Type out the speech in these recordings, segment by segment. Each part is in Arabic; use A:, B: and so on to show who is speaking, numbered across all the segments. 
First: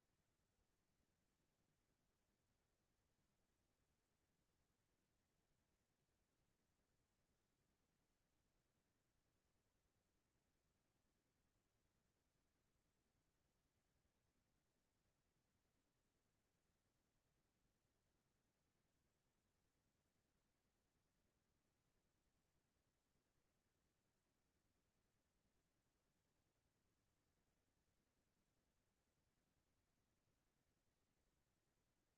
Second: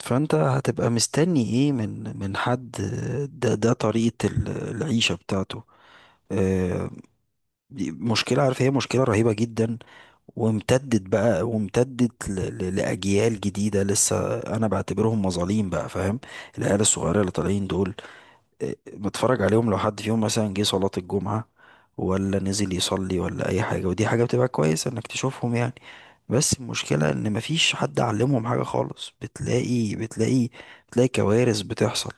A: فانت هتبقى مستني ايه من حد. ده طريقة العيشة بتاعته. آه، دي مشكلة، عارف، هي مشكلة رهيبة جدا وامتدت بقى، وامتدت لأجيال جديدة لسه أنا بعتبرهم مظالم بقى، فاهم. العيال الصغيرة اللي طالعين دول بتفرج عليهم لو حد فيهم مثلا جه صلاة الجمعة ولا نزل يصلي ولا أي حاجة، ودي حاجة بتبقى كويسة إنك تشوفهم يعني. بس المشكلة إن مفيش حد علمهم حاجة خالص، بتلاقي كوارث بتحصل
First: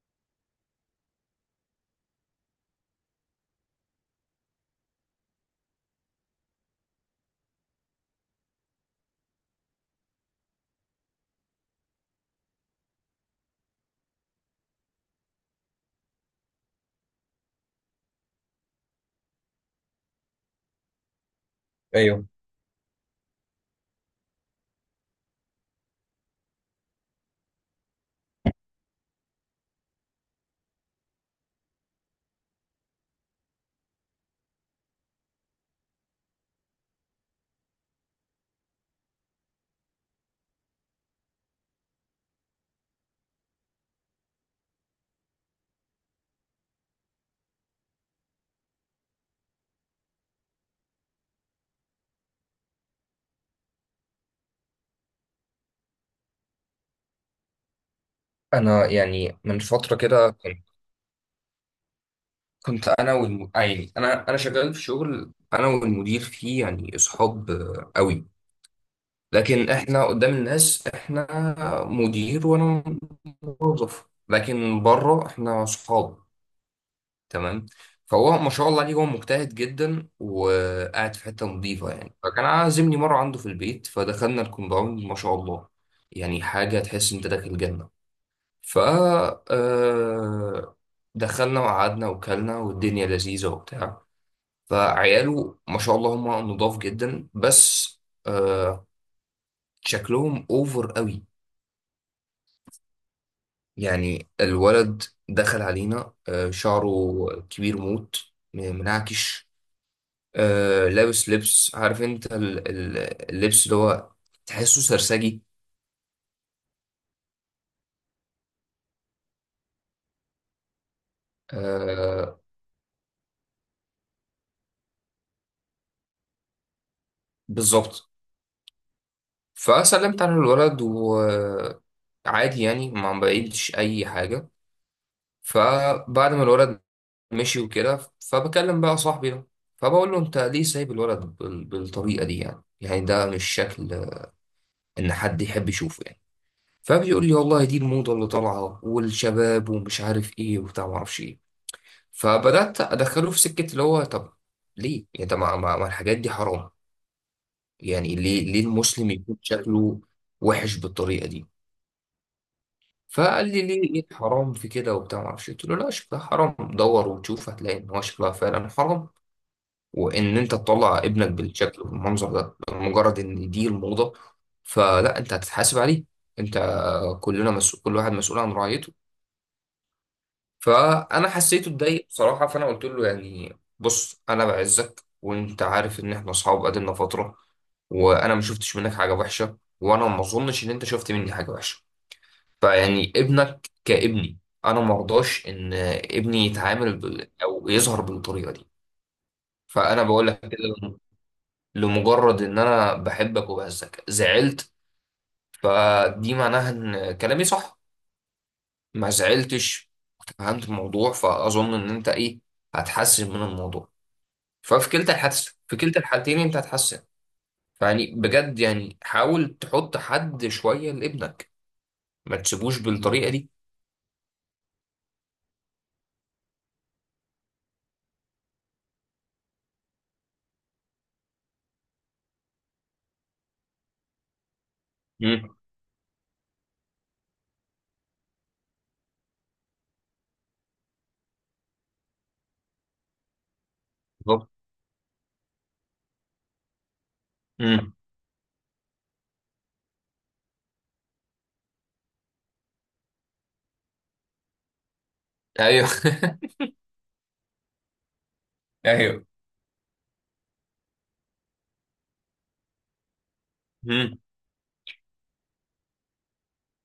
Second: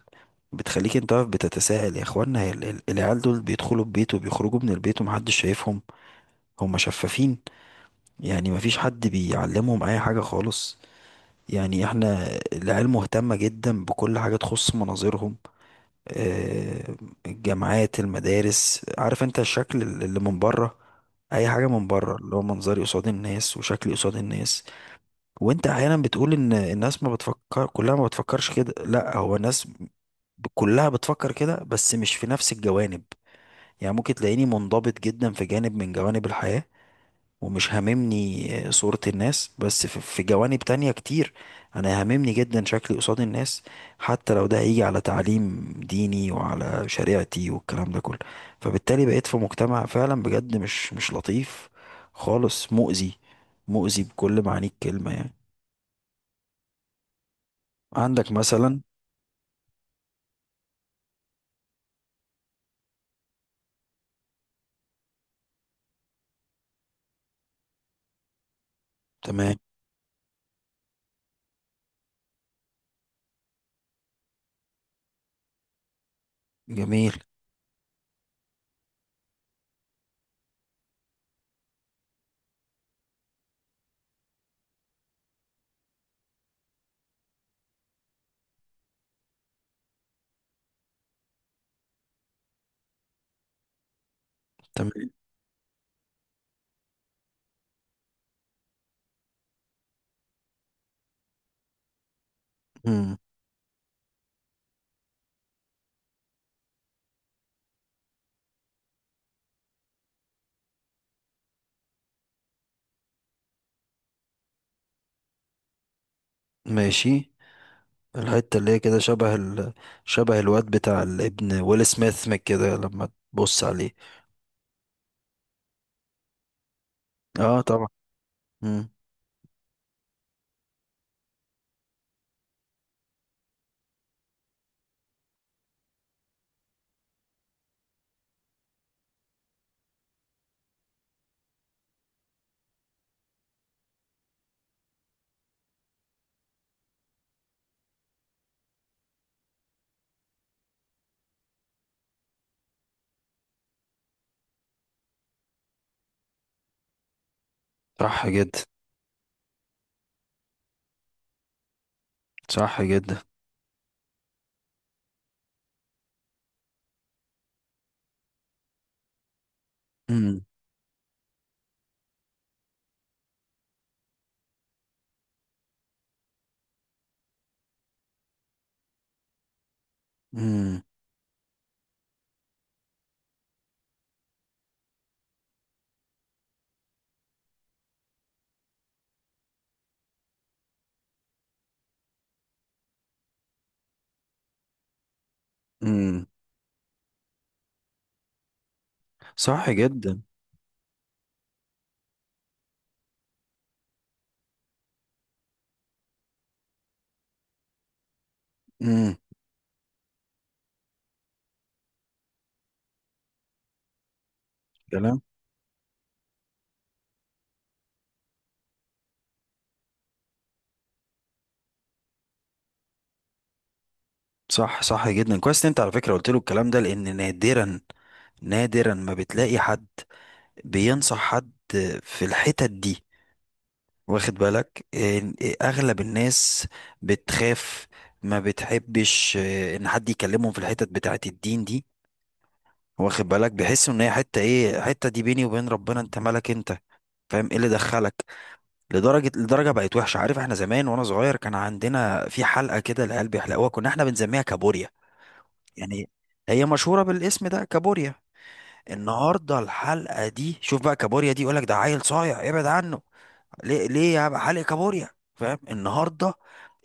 A: بتخليك انت واقف بتتساءل يا اخوانا، هي العيال دول بيدخلوا البيت وبيخرجوا من البيت ومحدش شايفهم؟ هم شفافين يعني، مفيش حد بيعلمهم اي حاجة خالص. يعني احنا العيال مهتمة جدا بكل حاجة تخص مناظرهم، آه، الجامعات، المدارس، عارف انت الشكل اللي من بره، اي حاجه من بره
B: ايوه.
A: اللي هو منظري قصاد الناس وشكلي قصاد الناس. وانت احيانا بتقول ان الناس ما بتفكر كلها، ما بتفكرش كده، لا هو الناس كلها بتفكر كده بس مش في نفس الجوانب. يعني ممكن تلاقيني منضبط جدا في جانب من جوانب الحياه ومش هاممني صورة الناس، بس في جوانب تانية كتير انا هاممني جدا شكلي قصاد الناس، حتى لو ده هيجي على تعليم ديني وعلى شريعتي والكلام ده كله. فبالتالي بقيت في مجتمع فعلا بجد مش لطيف خالص، مؤذي، مؤذي بكل معاني الكلمة يعني. عندك مثلا.
B: انا يعني من فتره كده كنت انا والم... آه يعني انا شغال في شغل انا والمدير فيه يعني اصحاب قوي.
A: تمام.
B: لكن احنا قدام الناس احنا مدير وانا موظف، لكن بره احنا اصحاب.
A: جميل.
B: تمام. فهو ما شاء الله عليه، هو مجتهد جدا وقاعد في حته نظيفه، يعني فكان عازمني مره عنده في البيت، فدخلنا الكومباوند ما شاء الله، يعني حاجه تحس انت داخل جنه. ف آه، دخلنا وقعدنا وكلنا والدنيا لذيذة وبتاع.
A: تمام.
B: فعياله ما شاء الله هم نضاف جدا، بس آه، شكلهم اوفر قوي.
A: مم.
B: يعني الولد دخل علينا، شعره كبير موت، منعكش، لابس لبس، عارف انت اللبس اللي هو تحسه سرسجي.
A: ماشي. الحتة اللي هي كده شبه شبه الواد بتاع الابن ويل سميث من
B: آه،
A: كده لما تبص عليه. اه طبعا.
B: بالظبط.
A: مم.
B: فسلمت على الولد وعادي يعني ما بعيدش اي حاجة. فبعد ما الولد مشي وكده، فبكلم بقى صاحبي ده، فبقول له انت ليه سايب الولد بالطريقه دي؟ يعني يعني ده مش شكل ان حد يحب يشوفه يعني. فبيقول لي والله دي الموضه اللي طالعه والشباب ومش عارف ايه وبتاع ما اعرفش ايه. فبدات ادخله في سكه اللي هو طب ليه؟ يعني طب ما الحاجات دي حرام؟ يعني
A: صح
B: ليه؟ ليه
A: جدا.
B: المسلم يكون شكله وحش بالطريقه دي؟
A: صح جدا.
B: فقال لي ليه؟ ايه الحرام في كده وبتاع ما اعرفش إيه. قلت له لا شكلها حرام، دور وتشوف، هتلاقي ان هو شكلها فعلا حرام. وان
A: امم.
B: انت تطلع ابنك بالشكل والمنظر ده مجرد ان دي الموضة، فلا، انت هتتحاسب عليه. انت، كلنا مسؤول، كل واحد مسؤول عن رعيته.
A: امم.
B: فانا حسيته اتضايق بصراحة، فانا قلت له يعني بص، انا بعزك وانت عارف ان احنا اصحاب قدنا فترة، وانا ما شفتش منك حاجة وحشة، وانا ما اظنش ان انت شفت مني حاجة وحشة. فيعني ابنك كابني، انا ما ارضاش ان
A: امم.
B: ابني يتعامل او يظهر بالطريقة دي.
A: صح
B: فانا
A: جدا.
B: بقول لك كده لمجرد ان انا بحبك. وبهزك زعلت، فدي معناها ان كلامي صح. ما
A: امم.
B: زعلتش فهمت الموضوع، فاظن ان انت ايه، هتحسن من الموضوع. ففي كلتا
A: كلام.
B: الحادثه، في كلتا الحالتين انت هتحسن. فيعني بجد يعني حاول تحط حد شويه لابنك، ما تسيبوش بالطريقه دي.
A: صح، صح جدا، كويس ان انت على فكره قلت له الكلام ده، لان نادرا، نادرا ما بتلاقي حد بينصح حد في الحتت دي. واخد بالك
B: امم.
A: اغلب الناس بتخاف، ما بتحبش ان حد يكلمهم في الحتت بتاعت الدين دي. واخد بالك بيحسوا ان هي حته
B: بالظبط.
A: ايه؟ حته دي بيني وبين ربنا، انت مالك انت، فاهم؟ ايه اللي
B: امم.
A: دخلك؟ لدرجة بقت وحشة. عارف احنا زمان وانا صغير كان عندنا في حلقة كده العيال بيحلقوها كنا احنا بنسميها كابوريا،
B: ايوه.
A: يعني هي مشهورة بالاسم ده، كابوريا.
B: ايوه.
A: النهاردة الحلقة دي، شوف بقى، كابوريا دي يقولك ده عيل صايع، ابعد عنه، ليه ليه
B: امم.
A: يا بقى حالق كابوريا؟ فاهم؟ النهاردة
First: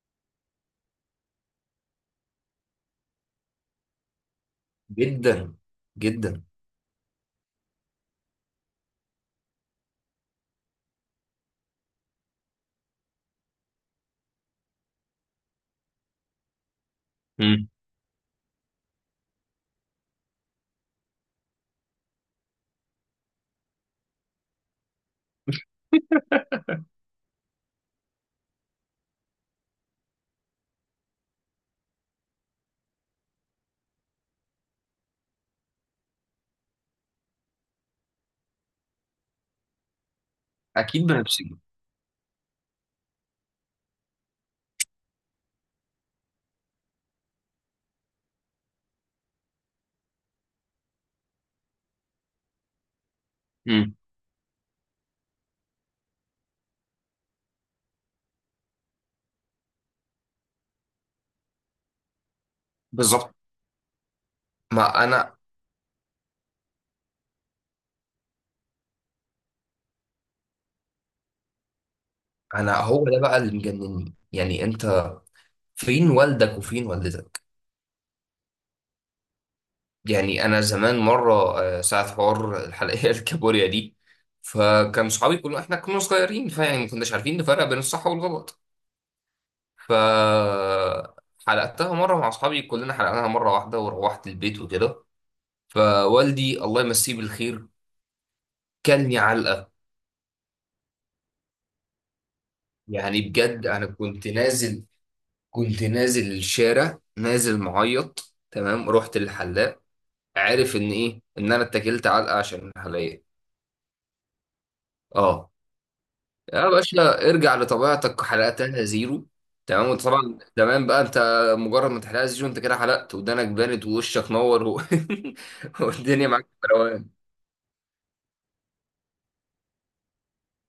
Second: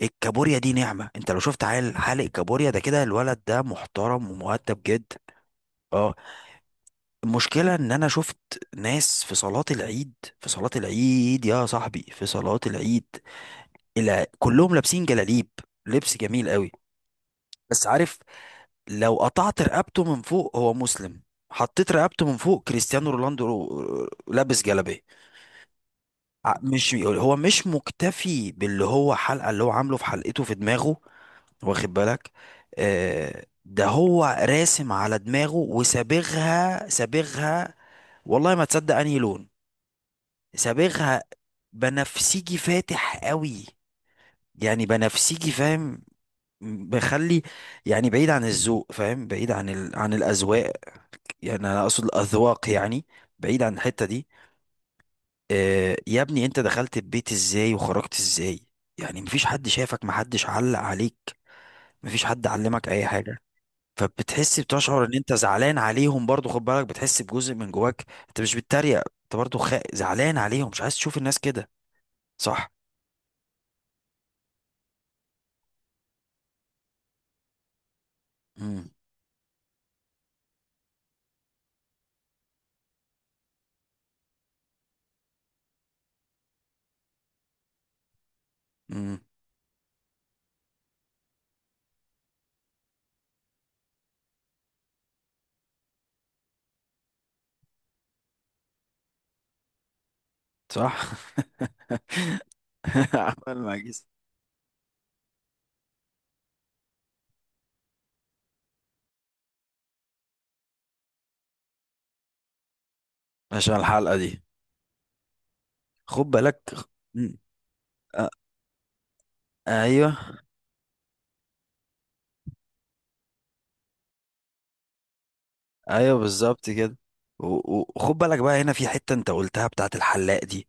A: الكابوريا دي نعمة، انت لو شفت عيل حالق كابوريا ده كده الولد ده محترم ومؤدب جدا.
B: جدا.
A: اه.
B: جدا.
A: المشكلة ان انا شفت ناس في صلاة العيد، في صلاة العيد يا صاحبي، في صلاة العيد، الى كلهم لابسين جلاليب، لبس جميل قوي،
B: امم.
A: بس عارف، لو قطعت رقبته من فوق هو مسلم، حطيت رقبته من فوق كريستيانو رونالدو، لابس جلابيه. مش هو مش مكتفي باللي هو حلقه اللي هو عامله في حلقته في دماغه، واخد بالك، ده هو راسم على دماغه وسابغها، سابغها والله ما تصدق انهي لون
B: اكيد
A: سابغها،
B: بنفسي.
A: بنفسجي فاتح قوي، يعني بنفسجي، فاهم؟ بخلي، يعني بعيد عن الذوق، فاهم، بعيد عن عن الاذواق، يعني انا اقصد الاذواق يعني، بعيد عن
B: امم.
A: الحته دي. آه يا ابني، انت دخلت البيت ازاي وخرجت ازاي؟ يعني مفيش حد شافك، محدش علق عليك، مفيش حد علمك اي
B: بالظبط.
A: حاجه. فبتحس،
B: ما
A: بتشعر ان انت
B: انا
A: زعلان عليهم برضو، خد بالك، بتحس بجزء من جواك انت مش بتتريق، انت برضو زعلان عليهم، مش عايز تشوف الناس كده. صح.
B: انا هو ده بقى اللي مجنني، يعني انت فين والدك وفين والدتك؟
A: امم.
B: يعني انا زمان مره ساعه حوار الحلقيه الكابوريا دي، فكان صحابي كلهم احنا كنا صغيرين، فيعني ما كناش عارفين نفرق بين الصح والغلط.
A: امم.
B: ف حلقتها مره مع اصحابي كلنا، حلقناها مره واحده وروحت البيت وكده. فوالدي الله يمسيه بالخير كلني علقه.
A: صح.
B: يعني
A: عمال
B: بجد
A: ما.
B: انا كنت نازل الشارع نازل معيط. تمام، رحت للحلاق، عارف ان ايه، ان انا اتكلت علقه عشان الحلقيه.
A: عشان الحلقه دي،
B: اه.
A: خد
B: يا
A: بالك.
B: باشا
A: مم.
B: ارجع لطبيعتك،
A: آه.
B: حلقتها زيرو. تمام.
A: ايوه.
B: وطبعا زمان بقى انت مجرد ما تحلقها زيرو انت كده حلقت، ودانك بانت ووشك نور
A: ايوه
B: والدنيا معاك في
A: بالظبط كده.
B: روقان.
A: و- وخد بالك بقى هنا في حتة انت قلتها بتاعت الحلاق دي.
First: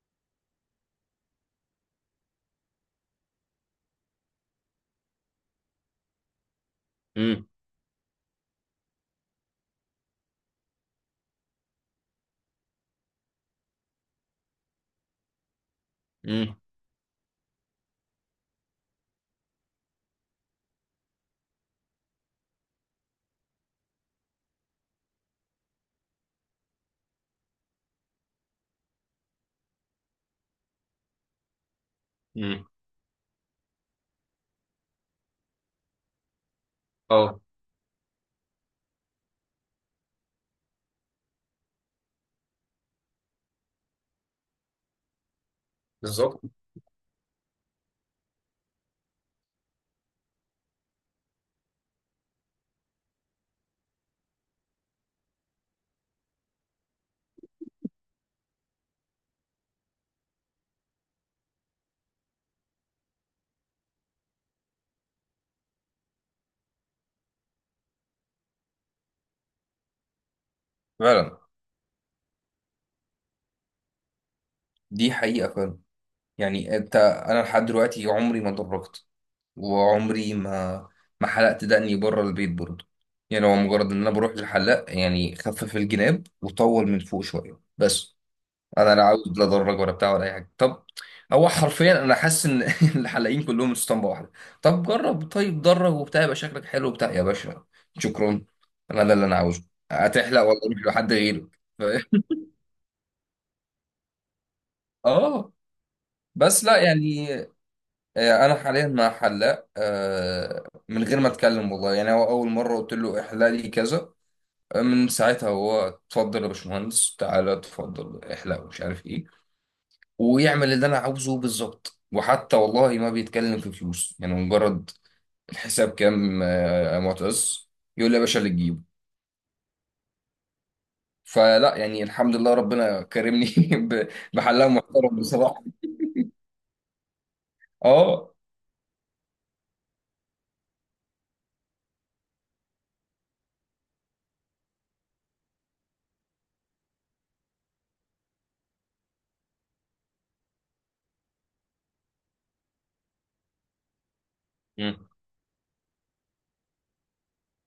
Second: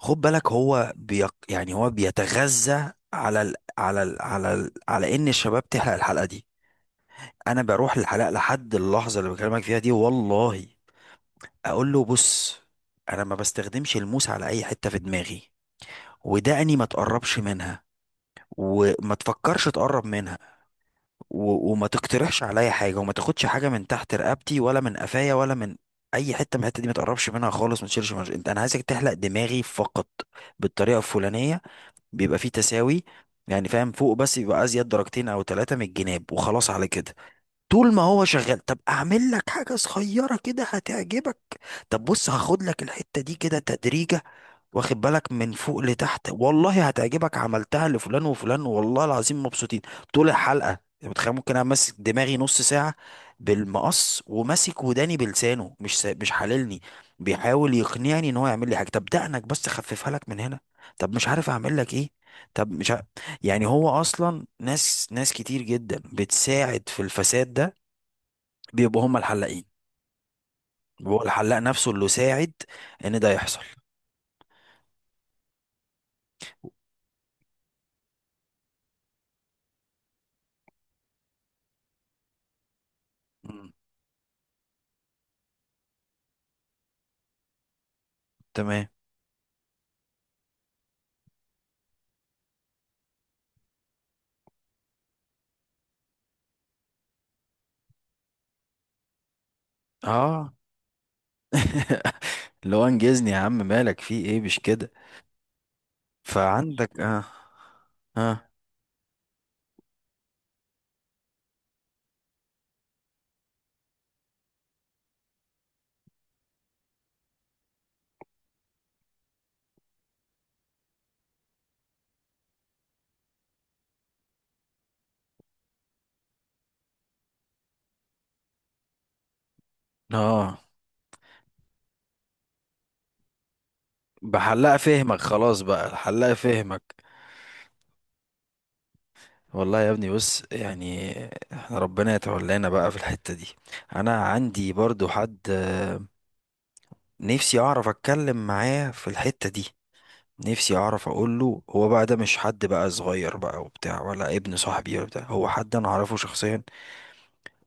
A: خد بالك هو يعني هو بيتغذى على على ان الشباب تحلق الحلقة دي.
B: امم.
A: انا بروح الحلاق لحد اللحظة اللي بكلمك فيها دي والله، اقول له بص، انا ما بستخدمش الموس على اي حتة في دماغي،
B: امم.
A: ودقني ما تقربش منها وما تفكرش تقرب منها، و... وما تقترحش عليا حاجه، وما تاخدش حاجه من تحت رقبتي ولا من قفايا ولا من اي حته من الحته دي، ما تقربش منها خالص، ما تشيلش مش... انت انا عايزك تحلق دماغي فقط بالطريقه الفلانيه، بيبقى فيه
B: امم.
A: تساوي يعني، فاهم، فوق بس يبقى ازيد درجتين او ثلاثه من الجناب وخلاص على كده.
B: اه.
A: طول ما هو شغال، طب اعمل لك حاجه صغيره كده هتعجبك، طب بص هاخد لك الحته دي كده تدريجة، واخد بالك، من فوق لتحت
B: بالظبط.
A: والله هتعجبك، عملتها لفلان وفلان والله العظيم مبسوطين. طول الحلقة، انت متخيل ممكن انا ماسك دماغي نص ساعة بالمقص وماسك وداني بلسانه مش حللني، بيحاول يقنعني ان هو يعمل لي حاجة، طب دقنك بس خففها لك من هنا، طب مش عارف اعمل لك ايه، طب مش ع... يعني هو اصلا ناس كتير جدا بتساعد في الفساد ده، بيبقوا هم الحلاقين، هو
B: فعلا.
A: الحلاق نفسه اللي ساعد ان ده يحصل.
B: دي حقيقة فعلا. يعني انت، انا لحد دلوقتي عمري ما اتدرجت، وعمري ما حلقت دقني بره البيت برضه. يعني هو
A: مم.
B: مجرد ان انا بروح للحلاق، يعني خفف الجناب وطول من فوق شويه بس.
A: تمام.
B: انا لا عاوز لا ادرج ولا بتاع ولا اي حاجه. طب هو حرفيا انا حاسس ان الحلاقين كلهم اسطمبه واحده. طب جرب طيب درج وبتاع يبقى شكلك حلو وبتاع يا باشا. شكرا، انا ده اللي انا عاوزه. هتحلق
A: اه.
B: ولا اروح لحد غيرك؟ ف-
A: اللي هو انجزني يا عم، مالك في ايه، مش كده.
B: اه. بس لا
A: فعندك اه
B: يعني.
A: اه
B: انا حاليا مع حلاق من غير ما اتكلم والله، يعني هو اول مره قلت له احلق لي كذا، من ساعتها هو اتفضل يا باشمهندس تعالى اتفضل احلق ومش عارف ايه، ويعمل اللي انا عاوزه بالظبط. وحتى والله ما بيتكلم في فلوس يعني مجرد الحساب كام يا معتز، يقول لي يا باشا اللي تجيبه.
A: اه
B: فلا يعني الحمد لله ربنا كرمني ب- بحلاق
A: بحلقة
B: محترم
A: فهمك، خلاص
B: بصراحه.
A: بقى، الحلقة فهمك.
B: اه.
A: والله يا ابني بص، يعني احنا ربنا يتولانا بقى في الحتة دي. انا عندي برضو حد، نفسي اعرف اتكلم معاه في الحتة دي، نفسي اعرف اقول له، هو بقى ده مش حد بقى صغير بقى وبتاع ولا ابن صاحبي ولا
B: مم.
A: بتاع، هو حد انا اعرفه شخصيا،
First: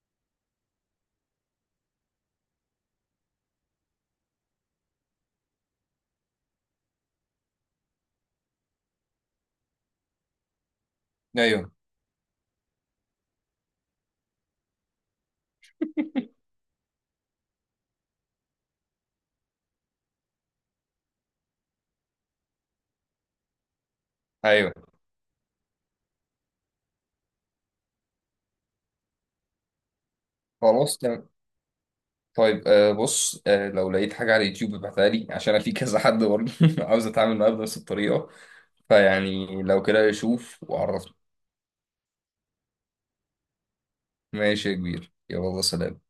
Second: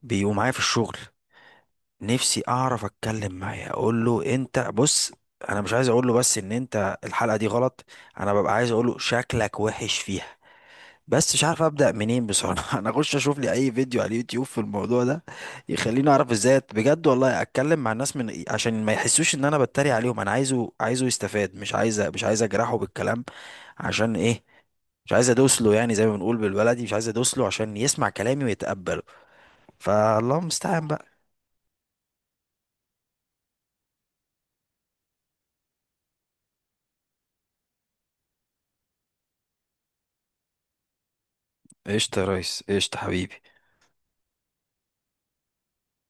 A: بيبقوا معايا في الشغل. نفسي اعرف اتكلم معاه اقول له، انت بص، انا مش عايز اقول له بس ان انت الحلقه دي غلط، انا ببقى عايز اقول له شكلك وحش فيها، بس مش عارف
B: ايوه.
A: ابدا منين بصراحه. انا اخش اشوف لي اي فيديو على اليوتيوب في الموضوع ده يخليني اعرف ازاي بجد والله اتكلم مع الناس من إيه، عشان ما يحسوش ان انا بتريق عليهم، انا عايزه يستفاد، مش عايز اجرحه بالكلام، عشان ايه،
B: ايوه.
A: مش عايز ادوس له يعني زي ما بنقول بالبلدي، مش عايز ادوس له عشان يسمع كلامي ويتقبله. فالله المستعان
B: خلاص.
A: بقى.
B: طيب آه بص، آه لو لقيت حاجة على اليوتيوب ابعتها لي، عشان أنا في كذا حد برضه عاوز أتعامل معاه بنفس الطريقة. فيعني لو كده شوف وعرفني.
A: قشطة يا ريس، قشطة حبيبي.
B: ماشي يا كبير، يلا سلام.